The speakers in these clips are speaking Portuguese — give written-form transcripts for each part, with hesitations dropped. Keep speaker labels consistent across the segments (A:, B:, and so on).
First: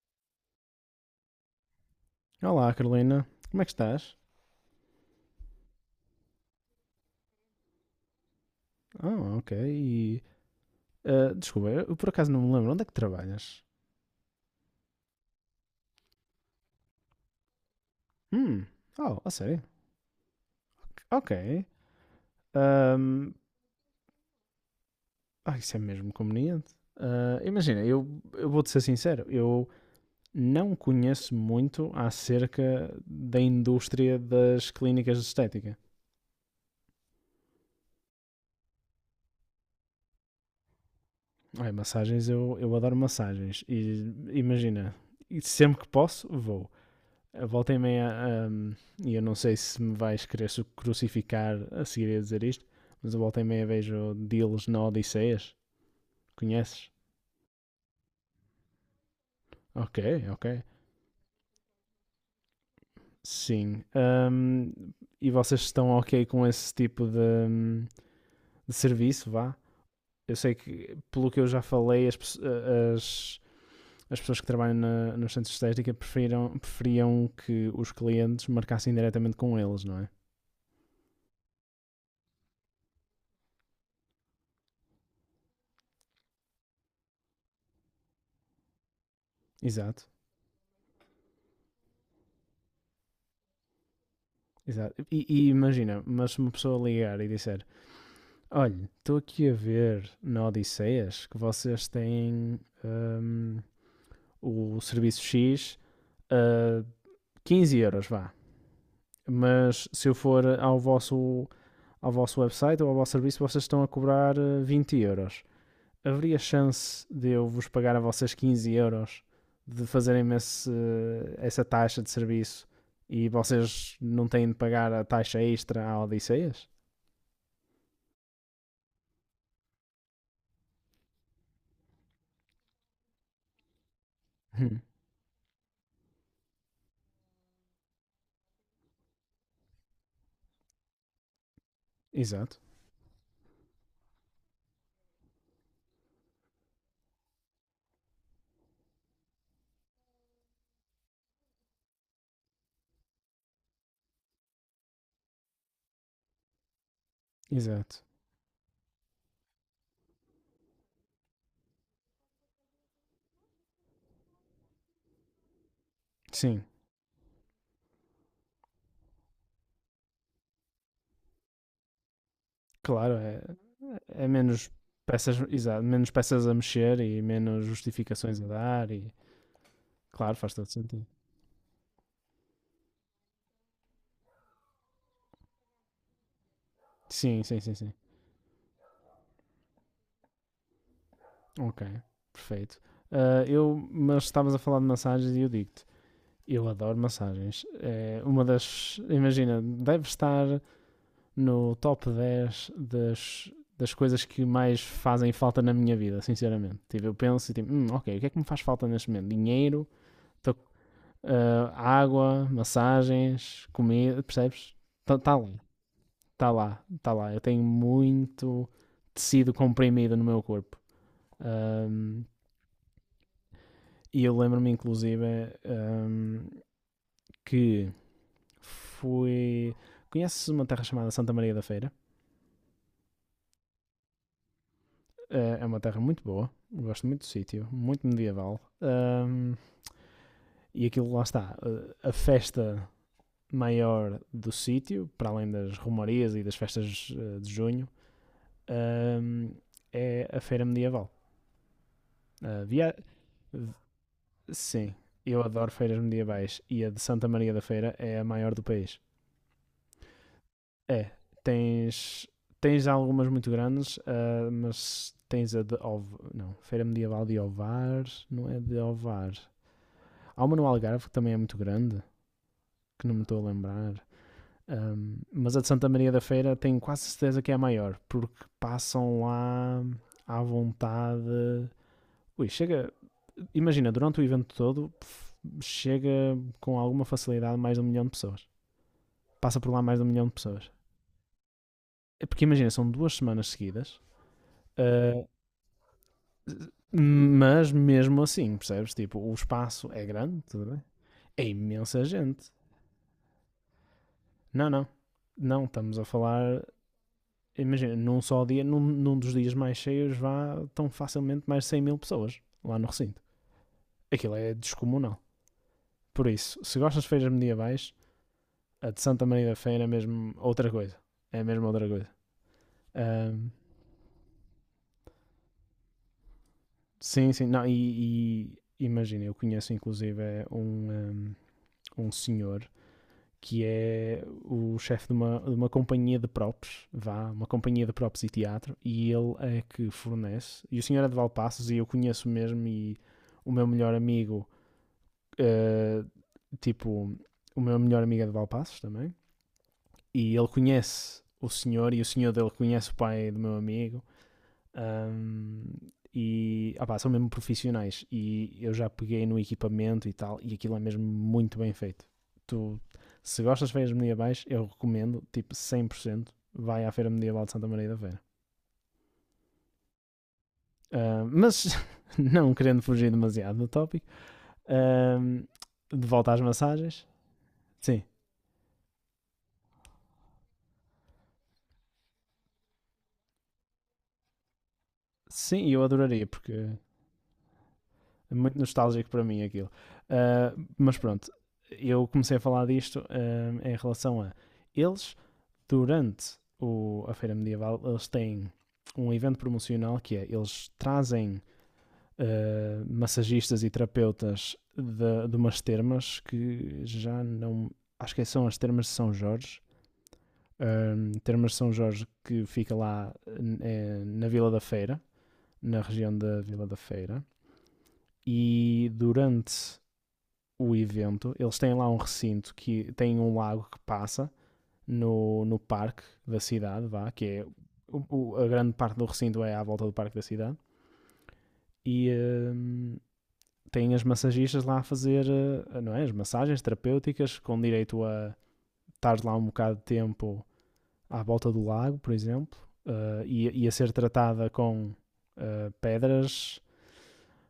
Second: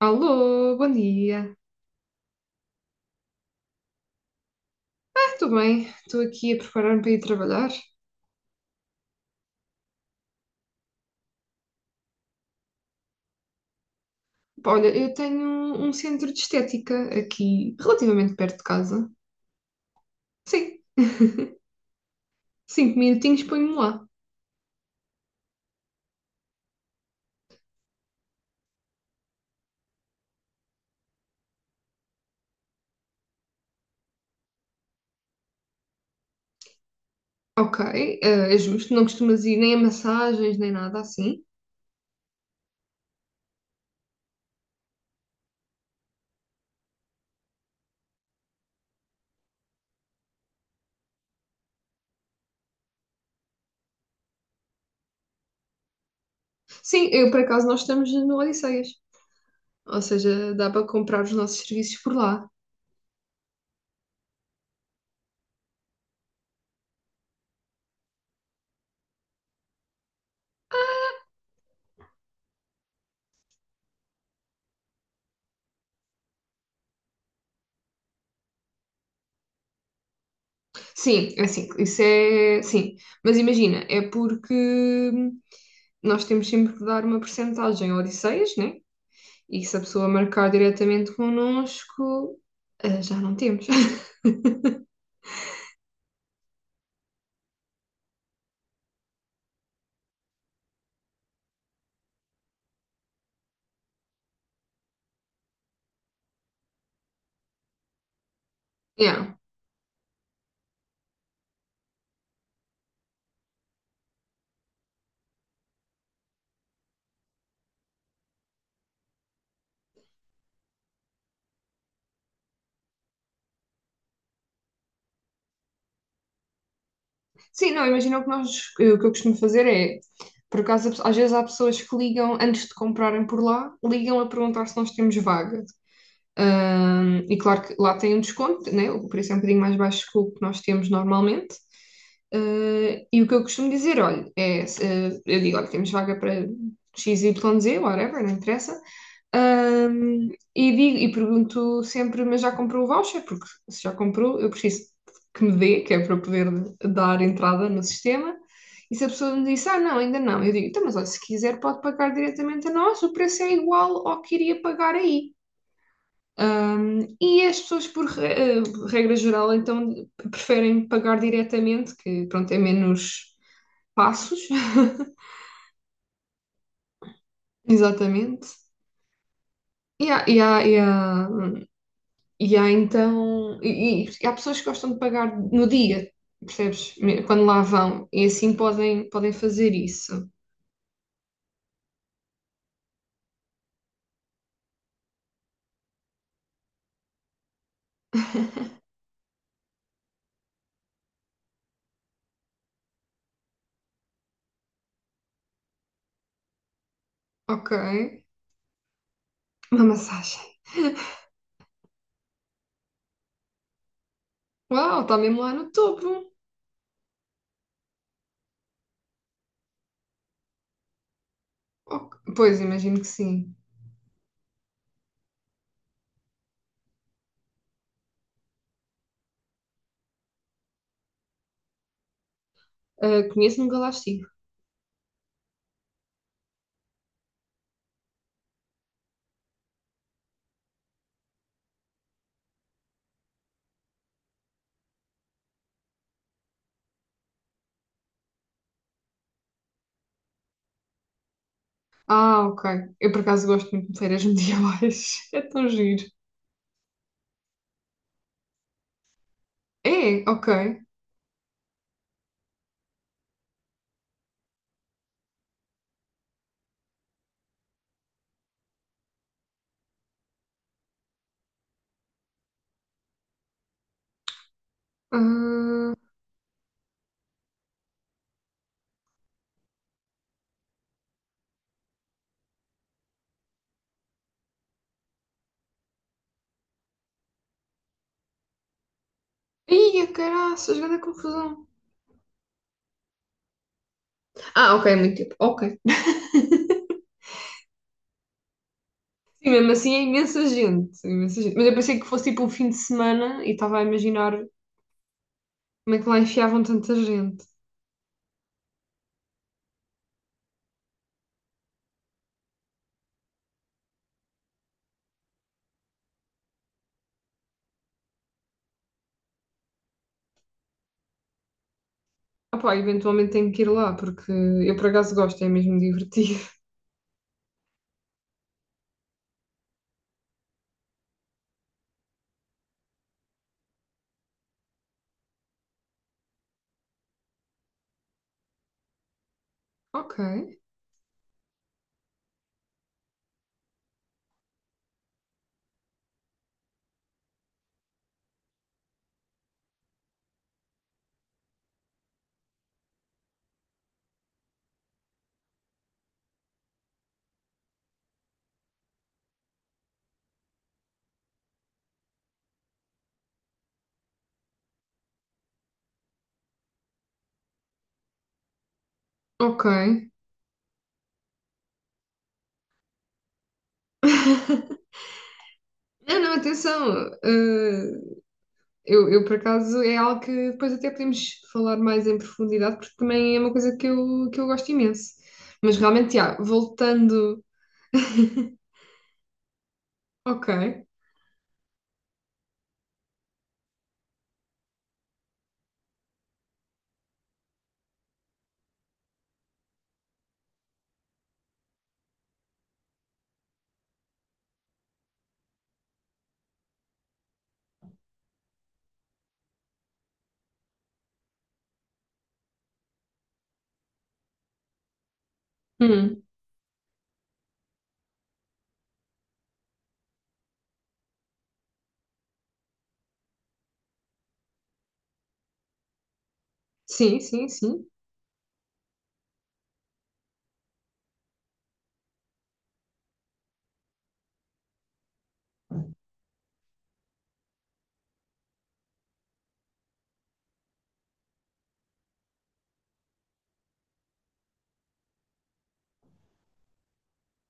A: Alô, bom dia.
B: Olá, Carolina. Como é que estás?
A: Ah, estou bem, estou aqui a preparar-me para ir trabalhar.
B: Ah, ok. E, desculpa, eu por acaso não me lembro. Onde é que trabalhas?
A: Pá, olha, eu tenho um centro de estética aqui, relativamente perto de
B: Hum.
A: casa.
B: Oh, a sério?
A: Sim,
B: Ok.
A: cinco
B: Ahm,
A: minutinhos ponho-me lá.
B: isso é mesmo conveniente. Ah, imagina, eu vou-te ser sincero. Eu não conheço muito acerca da indústria das clínicas de estética.
A: Ok, é justo, não costumas ir nem a massagens, nem nada assim.
B: Ai, massagens, eu adoro massagens. E imagina, e sempre que posso, vou. A volta e meia, e eu não sei se me vais querer crucificar a seguir a dizer isto, mas a volta e meia vejo deals na Odisseias. Conheces?
A: Sim, eu por acaso nós estamos no Odisseias,
B: Ok,
A: ou
B: ok.
A: seja, dá para comprar os nossos serviços por lá.
B: Sim. E vocês estão ok com esse tipo de serviço, vá? Eu sei que, pelo que eu já falei, as, as pessoas que trabalham nos centros de estética preferiam que os clientes marcassem diretamente com eles, não é?
A: Sim, é assim, isso é. Sim, mas imagina, é porque nós temos sempre que dar uma percentagem ao Odisseias, né? E se a pessoa
B: Exato.
A: marcar diretamente connosco, já não temos.
B: Exato. E imagina, mas se uma pessoa ligar e disser, olha, estou aqui a ver na Odisseias que vocês têm hum, o serviço X a 15 euros, vá.
A: Yeah.
B: Mas se eu for ao vosso website ou ao vosso serviço, vocês estão a cobrar 20 euros. Haveria chance de eu vos pagar a vocês 15 euros de essa taxa de serviço e vocês não têm de pagar a taxa extra à Odisseias?
A: Sim, não, imagina o que nós, o que eu costumo fazer é, por acaso, às vezes há pessoas que ligam antes de comprarem por lá, ligam a perguntar se
B: Hum,
A: nós temos vaga. E claro que lá tem um desconto, né? O preço é um bocadinho mais baixo que o que nós temos normalmente.
B: exato,
A: Ah, e o que eu costumo dizer, olha, é, eu digo, olha, temos vaga para X Y, XYZ, whatever, não interessa. Ahm, e digo, e pergunto sempre, mas já comprou o voucher? Porque se já comprou, eu preciso que me dê, que é para eu poder dar entrada no
B: exato.
A: sistema. E se a pessoa me disse, ah, não, ainda não, eu digo, então, mas olha, se quiser pode pagar diretamente a nós, o preço é igual ao que iria pagar aí.
B: Sim,
A: Um, e as pessoas, regra geral, então preferem pagar diretamente, que pronto, é
B: claro,
A: menos
B: é
A: passos,
B: menos peças, exato, menos peças a mexer e menos justificações a
A: exatamente.
B: dar e
A: E há, e
B: claro,
A: há,
B: faz todo
A: e há,
B: sentido.
A: e há então, e há pessoas que gostam de pagar no dia, percebes?
B: Sim,
A: Quando
B: sim,
A: lá
B: sim, sim.
A: vão, e assim podem, podem fazer isso.
B: Ok, perfeito. Ah, eu, mas estavas a falar de massagens e eu digo-te, eu adoro massagens. É uma das, imagina, deve estar no top 10 das, coisas que mais fazem falta na minha vida, sinceramente. Tipo, eu penso e
A: Ok,
B: tipo, ok, o que é que me faz falta neste momento?
A: uma
B: Dinheiro,
A: massagem.
B: estou água, massagens, comida, percebes?
A: Uau, está
B: Está
A: mesmo lá
B: ali,
A: no topo.
B: está lá, está lá. Eu tenho muito tecido comprimido no meu corpo.
A: Ok,
B: Ahm,
A: pois, imagino que sim.
B: e eu lembro-me, inclusive, ahm, que fui. Conheces uma terra chamada Santa Maria da Feira?
A: Ah, conheço-me um galástico.
B: É uma terra muito boa, gosto muito do sítio, muito medieval. E aquilo lá está, a festa maior do sítio, para além das romarias e das festas de junho, ahm, é a feira medieval.
A: Ah,
B: Ah,
A: ok.
B: via...
A: Eu por acaso gosto muito de feiras
B: Sim,
A: medievais.
B: eu
A: É tão
B: adoro feiras
A: giro.
B: medievais e a de Santa Maria da Feira é a maior do país.
A: É, ok.
B: É, tens, tens algumas muito grandes, ah, mas tens a de Ov... não, Feira Medieval de Ovar, não é de Ovar. Há uma no Algarve que também é muito grande, que não me estou a lembrar. Mas a de Santa
A: Ah,
B: Maria da Feira tenho quase certeza que é a maior, porque passam lá à vontade. Ui, imagina, durante o evento todo chega com alguma facilidade mais de um milhão de pessoas. Passa por lá mais de um
A: ia,
B: milhão de pessoas.
A: caraças, grande confusão.
B: É porque imagina, são 2 semanas seguidas,
A: Ah, ok, muito
B: ah,
A: tempo. Ok.
B: mas mesmo assim, percebes? Tipo, o
A: Sim, mesmo
B: espaço
A: assim é
B: é grande,
A: imensa
B: tudo bem?
A: gente. É imensa
B: É
A: gente. Mas eu pensei
B: imensa
A: que fosse tipo um
B: gente.
A: fim de semana e estava a imaginar
B: Não, não. Não,
A: como é
B: estamos a
A: que lá enfiavam
B: falar.
A: tanta gente.
B: Imagina, num só dia, num dos dias mais cheios, vá tão facilmente mais de 100 mil pessoas lá no recinto. Aquilo é descomunal. Por isso, se gostas de feiras medievais, a de Santa Maria da Feira é mesmo outra coisa. É mesmo outra coisa.
A: Ah, pá, eventualmente
B: Ahm,
A: tenho que ir lá porque eu por acaso gosto, é mesmo divertido.
B: sim, sim. Não, e imagina, eu conheço inclusive é um senhor que é o chefe de uma companhia de props, vá, uma companhia de props e teatro, e ele é que
A: Ok,
B: fornece. E o senhor é de Valpaços e eu conheço mesmo e o meu melhor amigo, eh, tipo, o meu melhor amigo é de Valpaços também, e ele conhece o senhor e o senhor dele conhece o pai do meu amigo. Ahm, e opá, são mesmo profissionais. E eu já peguei no equipamento e tal, e aquilo é mesmo muito bem feito. Tu, se gostas de feiras medievais, eu recomendo, tipo 100% vai à Feira Medieval de Santa Maria da Feira.
A: ok.
B: Ah, mas, não querendo fugir demasiado do tópico, ahm, de
A: Não, não,
B: volta às
A: atenção.
B: massagens,
A: Ah,
B: sim,
A: eu, por acaso, é algo que depois até podemos falar mais em profundidade, porque também é uma coisa que eu gosto imenso.
B: sim,
A: Mas
B: eu
A: realmente,
B: adoraria,
A: já,
B: porque é
A: voltando.
B: muito nostálgico para mim aquilo.
A: Ok.
B: Ah, mas pronto, eu comecei a falar disto em relação a eles durante a Feira Medieval, eles têm um evento promocional que é, eles trazem massagistas e terapeutas de umas termas que já não... Acho que são as termas de São Jorge. Termas de São Jorge que fica lá na Vila da Feira, na região
A: Hum.
B: da Vila da Feira. E durante o evento, eles têm lá um recinto que tem um lago que passa no parque da cidade, vá,
A: Sim,
B: que é
A: sim, sim.
B: a grande parte do recinto é à volta do parque da cidade e tem as massagistas lá a fazer não é, as massagens terapêuticas com direito a estar lá um bocado de tempo à volta do lago, por exemplo, e a ser tratada com pedras,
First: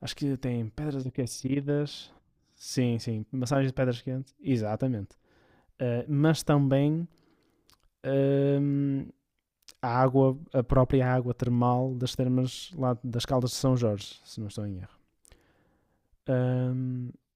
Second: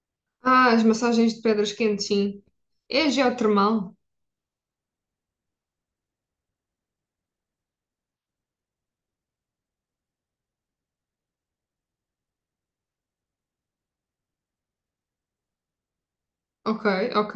B: acho que tem
A: Ah, as
B: pedras
A: massagens de pedras quentes,
B: aquecidas,
A: sim.
B: sim,
A: É
B: sim, massagens de
A: geotermal.
B: pedras quentes, exatamente. Mas também hum, a água, a própria água termal das termas lá das Caldas de São Jorge, se não estou em erro.
A: Ok,
B: Ahm,
A: ok.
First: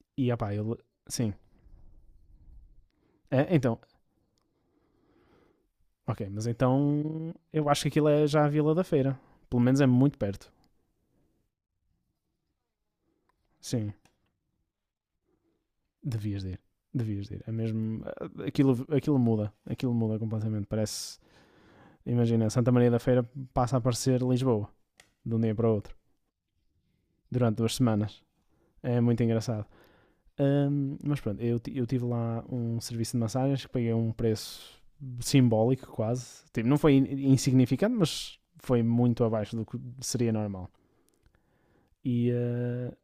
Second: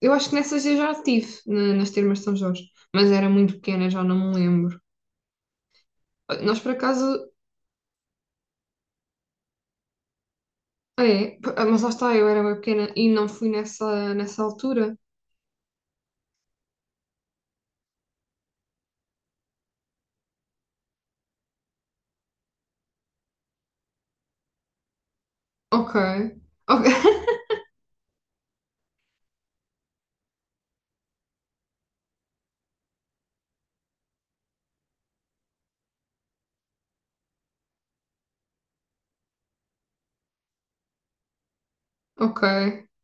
A: Eu acho
B: e
A: que
B: opá,
A: nessas eu
B: eu.
A: já tive,
B: Sim.
A: nas termas de São Jorge. Mas era
B: Ah,
A: muito
B: então,
A: pequena, já não me lembro.
B: ok, mas
A: Nós, por acaso.
B: então eu acho que aquilo é já a Vila da Feira. Pelo menos é muito perto.
A: Ah, é, mas lá está, eu era bem pequena e não fui
B: Sim,
A: nessa, nessa altura.
B: devias de ir. Devias de ir. É mesmo. Aquilo muda. Aquilo muda completamente. Parece. Imagina, Santa Maria da Feira passa a parecer Lisboa, de um dia para o
A: Ok.
B: outro,
A: Ok.
B: durante 2 semanas. É muito engraçado. Mas pronto, eu tive lá um serviço de massagens que paguei um preço simbólico quase. Tipo, não foi insignificante, mas foi muito abaixo do que seria normal. E,
A: Ok.
B: ah,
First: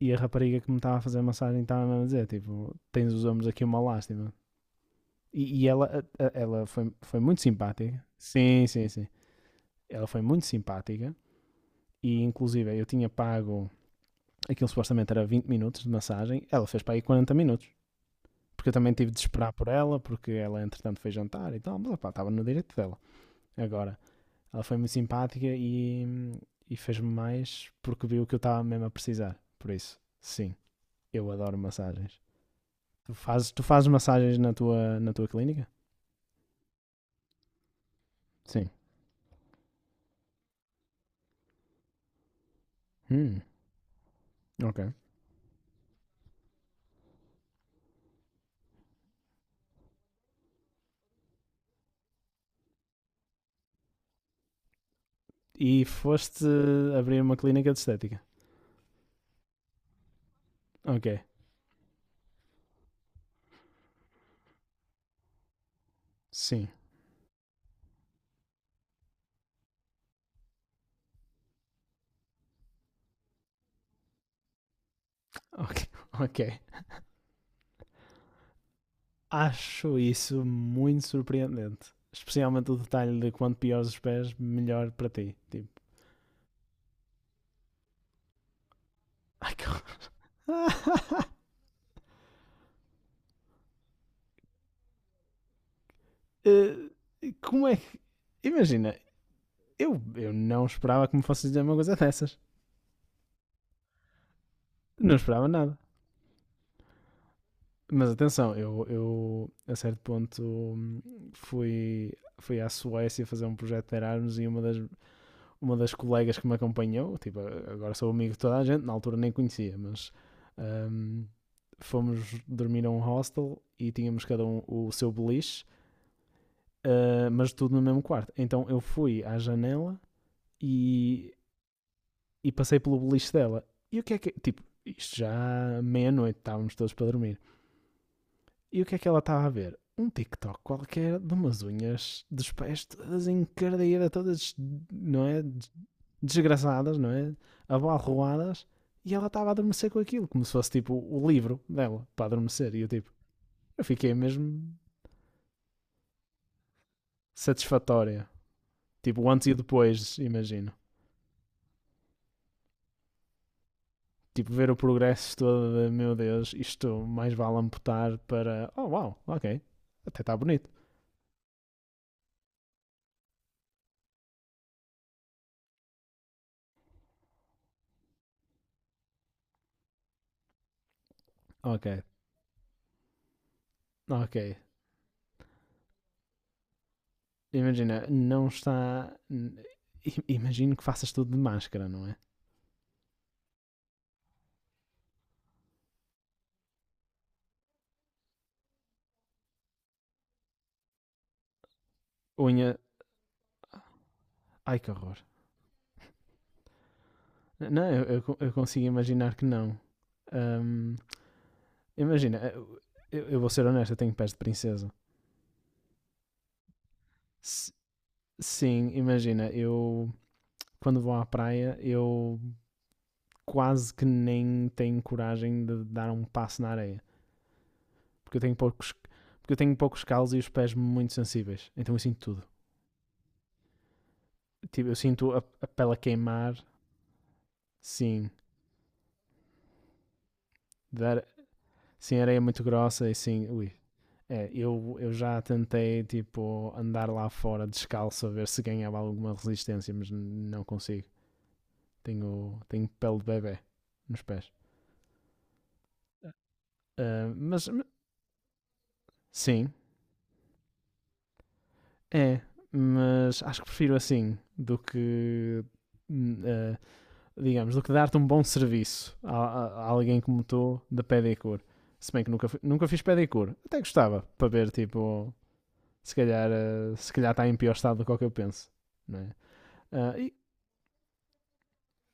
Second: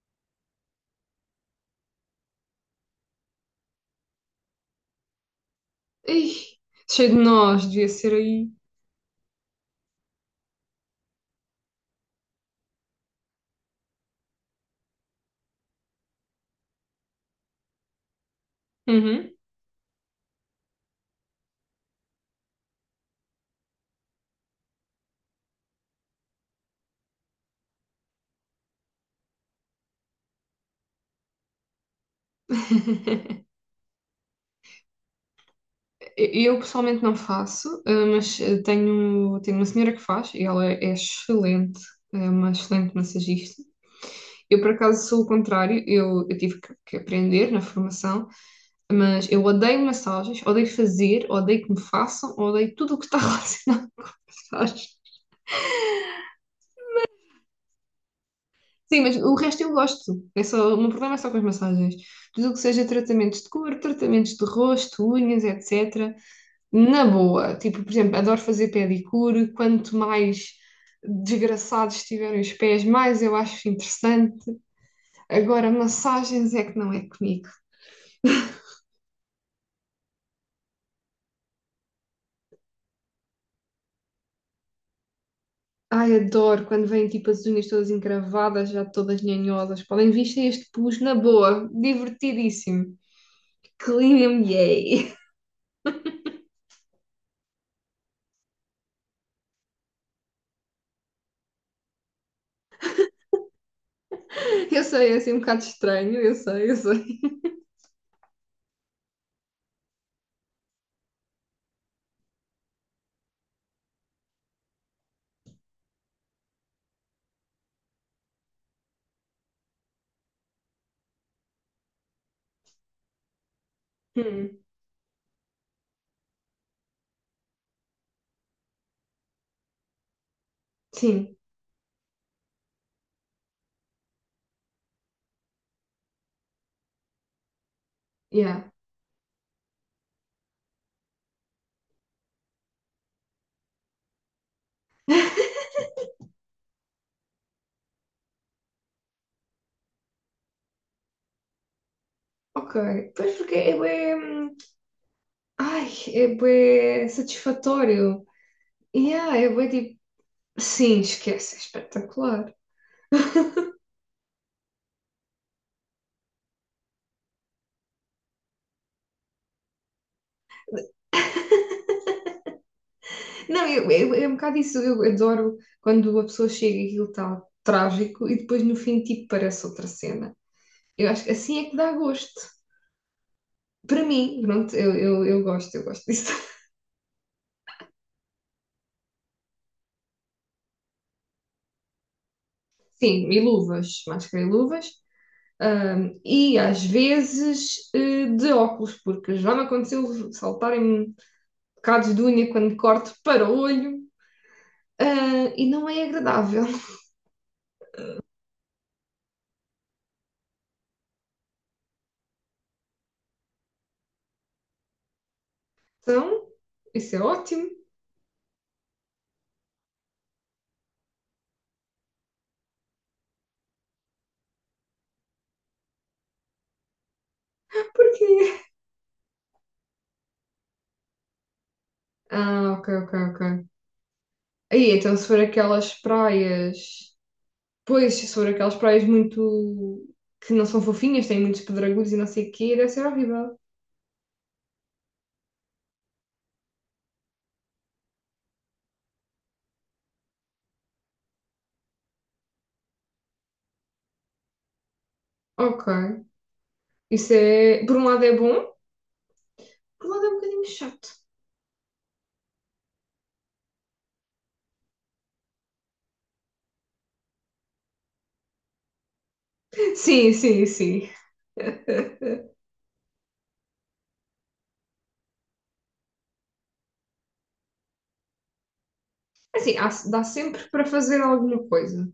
B: e a rapariga que me estava a fazer a massagem estava a dizer, tipo, tens os ombros aqui uma lástima. E ela,
A: Ih,
B: ela
A: cheio de
B: foi muito
A: nós, devia
B: simpática.
A: ser aí.
B: Sim, sim, sim. Ela foi muito simpática. E inclusive eu tinha pago, aquilo supostamente era 20 minutos de massagem, ela fez para aí 40 minutos. Porque eu também tive de
A: Uhum.
B: esperar por ela, porque ela entretanto foi jantar e tal, mas opá, estava no direito dela. Agora, ela foi muito simpática e fez-me mais porque viu que eu estava mesmo a precisar. Por isso, sim, eu adoro massagens. Tu fazes massagens na tua clínica?
A: Eu eu pessoalmente não faço, mas
B: Sim.
A: tenho uma senhora que faz e ela é excelente, é uma excelente
B: Hum,
A: massagista. Eu, por
B: ok.
A: acaso, sou o contrário, eu tive que aprender na formação, mas eu odeio massagens, odeio fazer, odeio que me façam, odeio tudo o que está relacionado com massagens.
B: E foste abrir uma clínica de estética?
A: Sim, mas o resto eu gosto, é só, o meu problema é
B: Ok.
A: só com as massagens. Tudo o que seja tratamentos de cor, tratamentos de rosto, unhas, etc.
B: Sim.
A: Na boa, tipo, por exemplo, adoro fazer pedicure. Quanto mais desgraçados estiverem os pés, mais eu acho interessante. Agora,
B: Ok. Ok.
A: massagens é que não é comigo.
B: Acho isso muito surpreendente. Especialmente o detalhe de quanto piores os pés, melhor para ti. Tipo,
A: Ai, adoro quando vêm tipo as unhas todas encravadas, já todas
B: ai,
A: nhanhosas. Podem vestir este pus na boa, divertidíssimo. Clean and yay.
B: como é que. Imagina, eu não esperava que me fosse dizer uma coisa dessas.
A: Eu sei,
B: Não
A: é assim um
B: esperava
A: bocado
B: nada.
A: estranho, eu sei, eu sei.
B: Mas atenção, eu a certo ponto fui, fui à Suécia fazer um projeto de Erasmus e uma das colegas que me acompanhou, tipo, agora sou amigo de toda a gente, na altura nem conhecia, mas hum, fomos dormir a um hostel e tínhamos cada
A: Hum,
B: um o seu beliche, mas tudo no mesmo quarto. Então eu fui à janela e
A: sim,
B: passei pelo beliche dela. E o que é que. Tipo, isto já meia-noite, estávamos todos para dormir.
A: yeah.
B: E o que é que ela estava a ver? Um TikTok qualquer de umas unhas dos pés todas encardeadas, todas, não é? Desgraçadas, não é? Abalroadas. E ela estava a adormecer com aquilo, como se fosse tipo o livro dela para
A: Ok,
B: adormecer. E eu tipo,
A: pois porque é
B: eu
A: bué,
B: fiquei mesmo
A: ai, é bué satisfatório.
B: satisfatória. Tipo,
A: Yeah,
B: antes
A: é
B: e
A: bué tipo,
B: depois, imagino.
A: sim, esquece, é espetacular.
B: Tipo, ver o progresso todo de, meu Deus, isto mais vale amputar para, oh uau, ok, até está bonito.
A: Não, eu, é um bocado isso, eu adoro quando a pessoa chega e aquilo está trágico e depois no fim tipo parece outra cena. Eu acho que assim é que
B: Ok,
A: dá gosto. Para
B: ok.
A: mim, pronto, eu gosto, eu gosto disso.
B: Imagina, não está. Imagino que faças tudo de máscara, não é?
A: Sim, e luvas, máscara e luvas. E às vezes de óculos, porque já me aconteceu saltarem bocados de unha
B: Unha.
A: quando corto para o olho,
B: Ai que horror.
A: ah, e não é agradável.
B: Não, eu consigo imaginar que não. Ahm, imagina, eu vou ser honesto, eu tenho pés de princesa.
A: Então, isso é ótimo.
B: S- sim, imagina, eu. Quando vou à praia, eu quase que nem tenho coragem de dar um passo na areia. Porque eu tenho
A: Porquê?
B: poucos. Porque eu tenho poucos calos e os pés muito sensíveis. Então eu sinto tudo.
A: Ah, ok, ok, ok.
B: Tipo,
A: Aí,
B: eu
A: então se
B: sinto
A: for
B: a
A: aquelas
B: pele a queimar,
A: praias. Pois, se
B: sim.
A: for aquelas praias muito. Que não são
B: Dar,
A: fofinhas, têm muitos pedregulhos e
B: sim,
A: não
B: areia é
A: sei o
B: muito
A: quê, deve ser
B: grossa e sim.
A: horrível.
B: Ui. É, eu já tentei, tipo, andar lá fora descalço a ver se ganhava alguma resistência, mas não consigo. Tenho pele de bebê nos pés.
A: Ok. Isso
B: Mas,
A: é. Por um lado é bom,
B: sim,
A: por um lado é um bocadinho chato.
B: é. Mas acho que prefiro assim do que. Uh, digamos, do que dar-te um bom serviço a, a alguém
A: Sim,
B: como
A: sim,
B: tu da
A: sim.
B: pedicure. Se bem que nunca fiz pedicure. Até gostava, para ver, tipo, se calhar se calhar está em pior estado do que eu penso. Não é?
A: Assim,
B: Ah,
A: dá sempre para fazer alguma coisa.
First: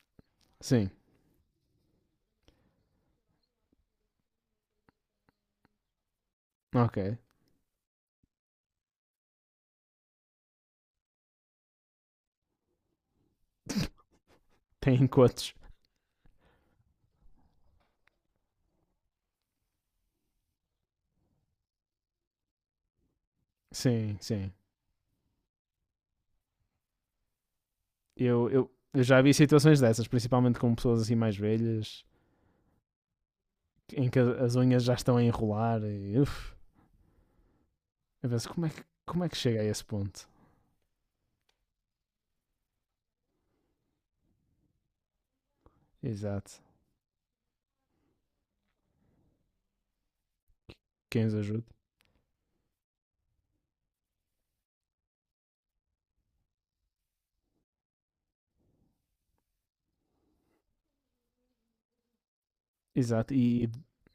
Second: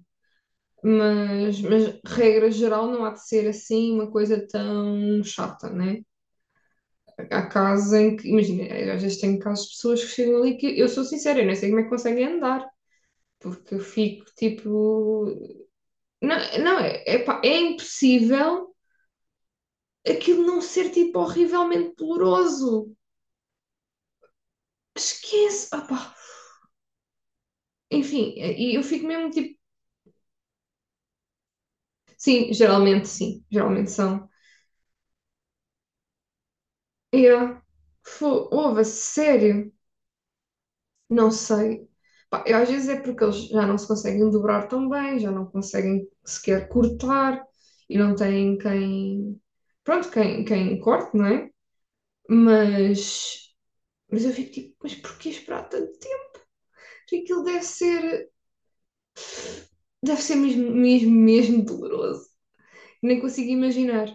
B: sim,
A: Mas, regra geral, não há de ser assim uma coisa tão chata, né?
B: ok.
A: Há casos em que, imagina, às vezes tenho casos de pessoas que chegam ali que eu sou sincera, eu não sei como é que conseguem andar. Porque eu fico
B: Tem
A: tipo.
B: encontros.
A: Não, não é, é, é impossível aquilo não ser tipo horrivelmente doloroso.
B: Sim, sim.
A: Esquece! Ah, enfim, e eu
B: Eu
A: fico
B: já
A: mesmo
B: vi
A: tipo.
B: situações dessas, principalmente com pessoas assim mais velhas,
A: Sim, geralmente
B: em que
A: são.
B: as unhas já estão a enrolar e, uf,
A: Yeah.
B: eu penso,
A: Houve,
B: como é que chega a
A: sério?
B: esse ponto?
A: Não sei. Pá, eu, às vezes é porque eles já não se conseguem dobrar tão bem, já não conseguem
B: Exato.
A: sequer cortar e não têm quem. Pronto, quem, quem corte, não
B: Quem os
A: é?
B: ajude?
A: Mas Mas eu fico tipo, mas porquê esperar tanto tempo? Aquilo deve ser mesmo, mesmo, mesmo doloroso. Nem
B: Exato,
A: consigo
B: e,
A: imaginar.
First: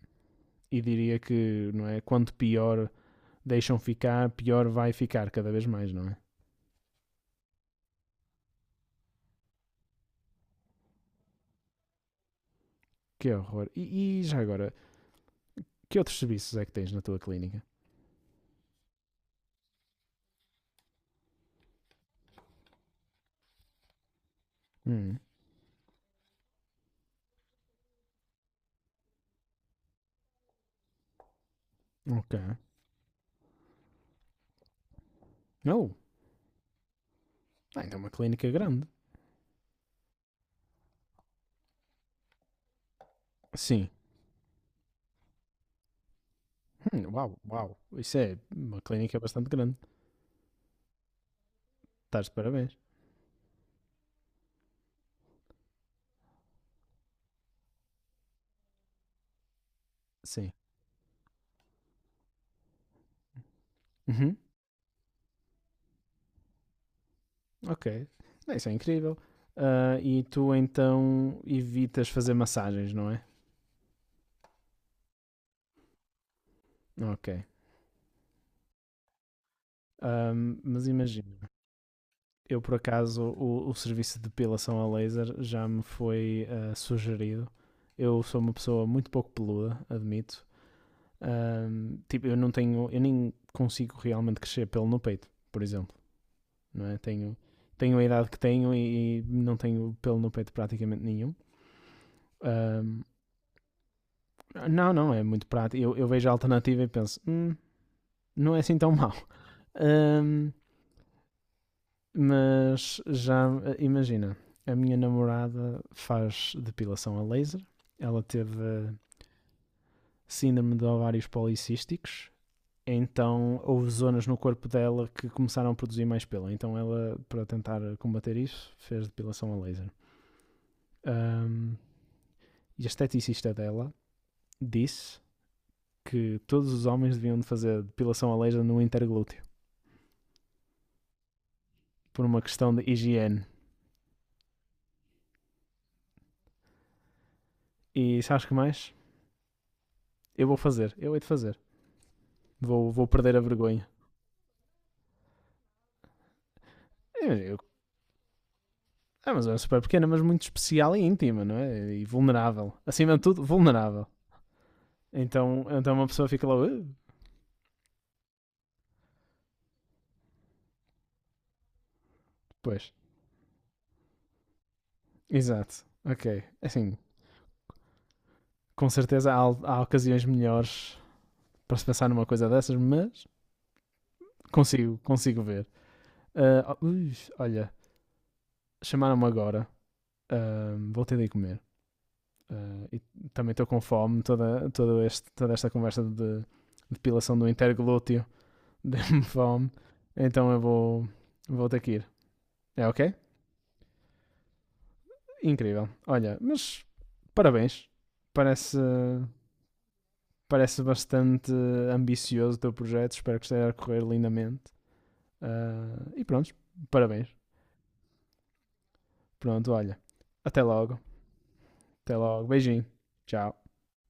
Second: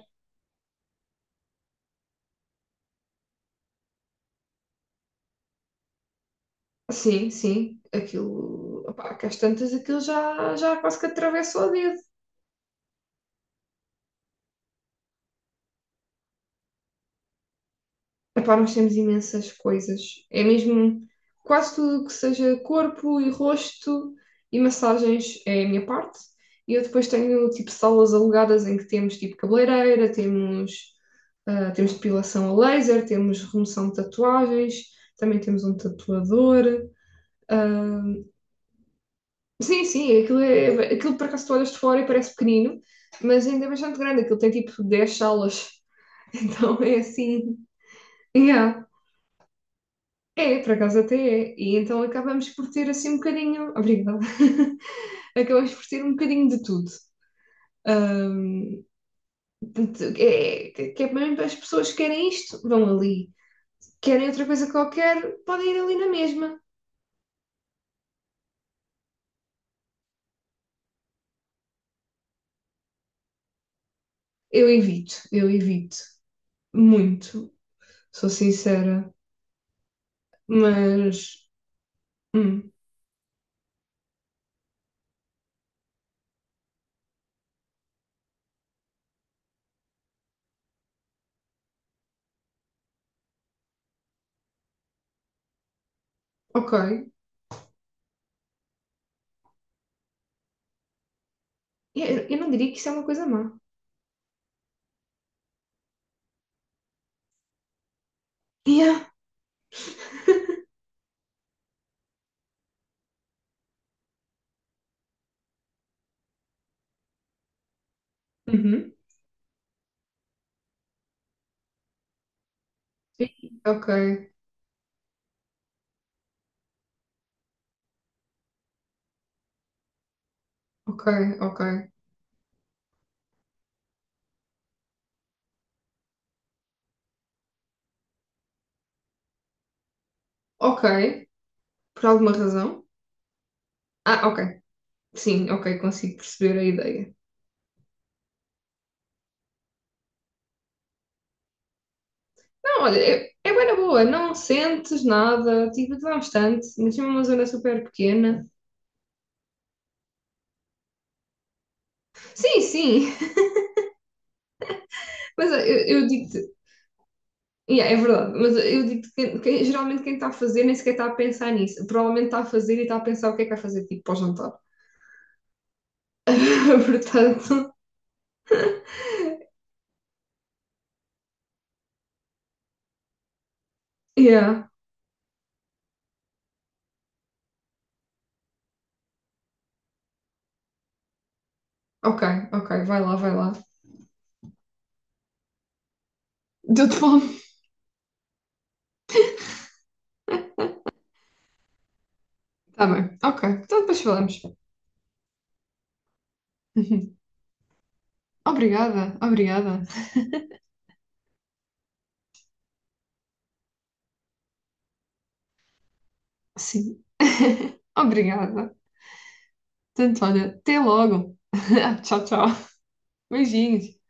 B: e diria que, não é? Quanto pior deixam ficar, pior vai ficar cada vez mais, não é?
A: Sim, sim, aquilo, opá, que às tantas aquilo já, já quase que atravessa o dedo.
B: Que horror. E já agora, que outros serviços é que tens na tua clínica?
A: Epá, nós temos imensas coisas. É mesmo quase tudo que seja corpo e rosto e
B: Hum,
A: massagens é a minha parte. E eu depois tenho tipo salas alugadas em que temos tipo cabeleireira, temos, ah, temos
B: ok.
A: depilação a laser, temos remoção de tatuagens, também temos um
B: Não,
A: tatuador.
B: ah, então
A: Ah,
B: é uma clínica grande.
A: sim, sim, aquilo, é, aquilo por acaso tu olhas de fora e parece pequenino, mas ainda é
B: Sim.
A: bastante grande, aquilo tem tipo 10 salas. Então é
B: Uau,
A: assim.
B: uau. Isso é uma
A: Yeah.
B: clínica bastante grande.
A: É, por acaso até é. E então
B: Estás de
A: acabamos por
B: parabéns.
A: ter assim um bocadinho. Obrigada. Acabamos por ter um bocadinho de tudo. Ahm, Portanto, é,
B: Sim.
A: que é mesmo as pessoas que querem isto, vão ali. Querem
B: Uhum,
A: outra coisa qualquer, podem ir ali na mesma.
B: ok. Ah, isso é incrível. Ah, e tu então evitas fazer massagens, não é?
A: Eu evito, eu evito.
B: Ok.
A: Muito, sou sincera.
B: Mas
A: Mas,
B: imagina. Eu
A: hum,
B: por acaso o serviço de depilação a laser já me foi sugerido. Eu sou uma pessoa muito pouco peluda, admito. Tipo, eu não tenho, eu nem consigo realmente crescer pelo no peito, por exemplo,
A: ok.
B: não é? Tenho a idade que tenho e não tenho pelo no peito praticamente nenhum.
A: Eu não diria que isso é uma
B: Ahm,
A: coisa má.
B: não, não, é muito prático. Eu vejo a alternativa e penso, não é assim tão
A: Yeah.
B: mau." Ahm, mas já imagina, a minha namorada faz depilação a laser, ela teve
A: Uhum.
B: síndrome de ovários policísticos, então
A: Ok,
B: houve zonas no corpo dela que começaram a produzir mais pelo. Então ela, para tentar combater isso, fez depilação a laser.
A: ok, ok.
B: Ahm, e a esteticista dela disse que todos os homens deviam fazer depilação a laser no interglúteo,
A: Ok. Por
B: por
A: alguma
B: uma questão de
A: razão.
B: higiene.
A: Ah, ok. Sim, ok, consigo perceber a ideia.
B: E sabes que mais? Eu vou fazer, eu hei de fazer.
A: Não, olha,
B: Vou
A: é,
B: perder a
A: é bué na
B: vergonha.
A: boa, não sentes nada, tipo, dá bastante, mas é uma zona
B: Eu
A: super pequena.
B: Ah, mas é super pequena, mas muito especial e íntima, não é? E
A: Sim,
B: vulnerável.
A: sim,
B: Acima de tudo, vulnerável.
A: mas
B: Então
A: eu
B: uma pessoa fica lá,
A: digo-te,
B: "Ah."
A: yeah, é verdade, mas eu digo-te que geralmente quem está a fazer nem sequer está a pensar nisso, provavelmente está a fazer e
B: Pois.
A: está a pensar o que é que vai fazer, tipo, para o jantar.
B: Exato. Ok. Assim,
A: Portanto,
B: com certeza há ocasiões melhores para se pensar numa coisa dessas, mas
A: yeah,
B: consigo ver. Ah, oh, ui, olha, chamaram-me agora. Ah, vou ter de ir comer.
A: ok, ok,
B: Ah, e
A: vai lá, vai
B: também
A: lá.
B: estou com fome. Toda esta conversa de
A: Deu-te fome?
B: depilação do interglúteo deu-me fome. Então eu vou ter que ir.
A: Tá
B: É ok?
A: bem, ok, então depois falamos.
B: Incrível. Olha, mas parabéns. Parece,
A: Obrigada, obrigada.
B: parece bastante ambicioso o teu projeto. Espero que esteja a correr lindamente. Ah, e pronto,
A: Sim,
B: parabéns.
A: obrigada.
B: Pronto, olha.
A: Tanto, olha,
B: Até
A: até
B: logo.
A: logo.
B: Até
A: Tchau, tchau.
B: logo. Beijinho. Tchau.
A: Beijinhos.